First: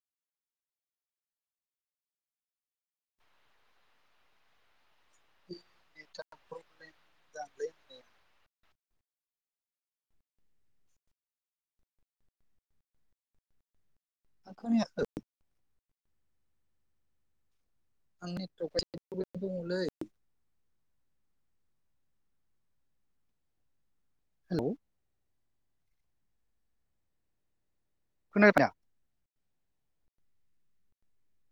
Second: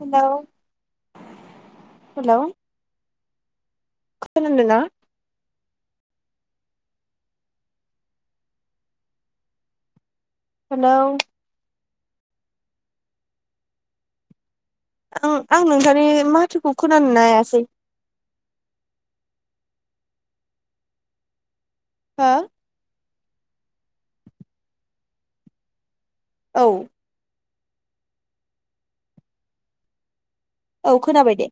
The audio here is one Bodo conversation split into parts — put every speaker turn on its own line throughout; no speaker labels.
Hello hello. खोनादोंना।
[inaudible]
हेलौ।
खोनायाखै
आं नोंथांनि माथोखौ खोना [inaudible]
[inaudible]
हो।
हेलौ।
औ।
खोनबारदा।
औ खोनाबाय दे।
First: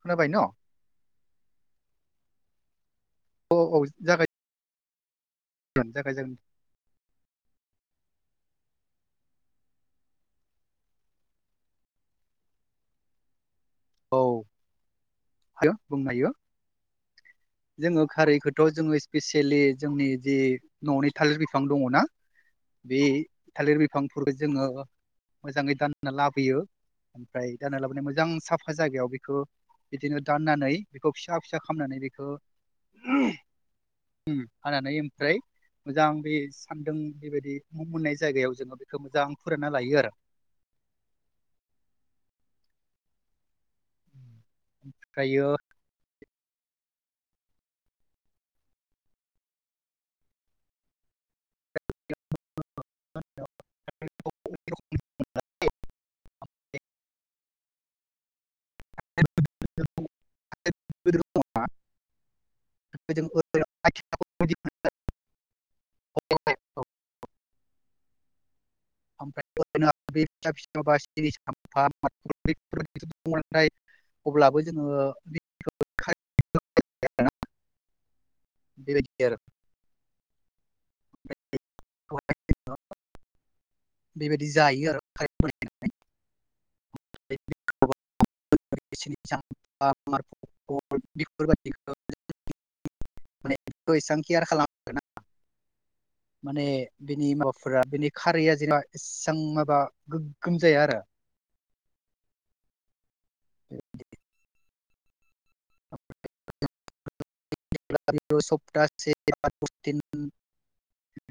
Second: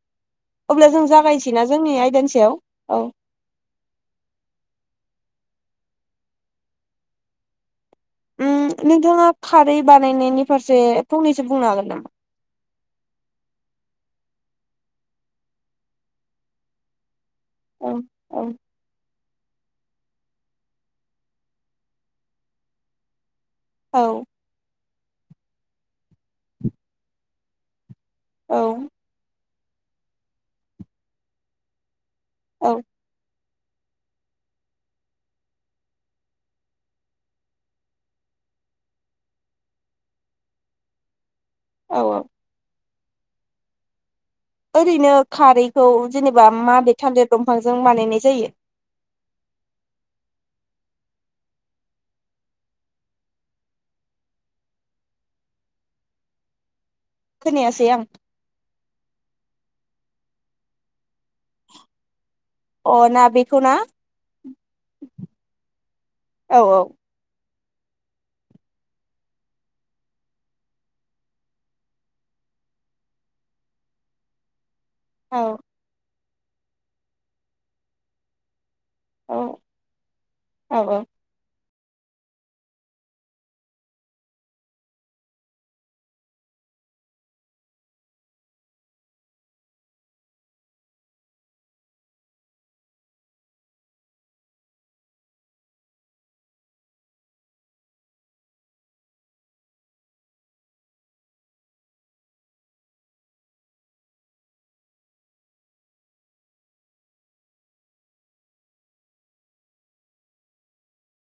खोनाबाय न'
अब्ला जों जागाय सिना जोंनि आयदानि सायाव औ।
औ औ जागाय। [unintelligible]
ओम नोंथाङा खारै बानायनायनि फारसे फंनैसो बुंनो हागोन नामा?
औ हायो बुंनो हायो
औ
जोङो
औ
खारैखौथ' जोङो। स्पेसियेलि जोंनि जि न'नि थालिर बिफां दङ ना बे थालिर
औ
बिफांफोरखौ जोङो। मोजाङै दानना लाबोयो ओमफ्राय दानना लाबोना मोजां जां
औ
साफा बेखौ बिदिनो दाननानै बेखौ फिसा फिसा खालामनानै बेखौ
औ।
हानानै ओमफ्राय मोजां बे सान्दुं बेबायदि नांनाय जायगायाव जोङो बेखौ मोजां फोरानना लायो आरो।
औ औ। ओरैनो
ओमफ्रायो
खारैखौ जेनेबा माबे थालिर दंफांजों बानायनाय जायो
[unintelligible]
खोनायासै आं
[unintelligible]
अ ना बेखौ ना औ औ
[unintelligible] जोङो [unintelligible]
औ
[unintelligible] बेबायदि
औ
आरो
औ औ
[unintelligible] बेबायदि जायो आरो [unintelligible] [unintelligible] एसां केयार खालामा आरोना माने बिनि माबाफोरा बेनि खारैया जेनेबा एसां माने गोग्गोम जाया आरो [unintelligible] [unintelligible]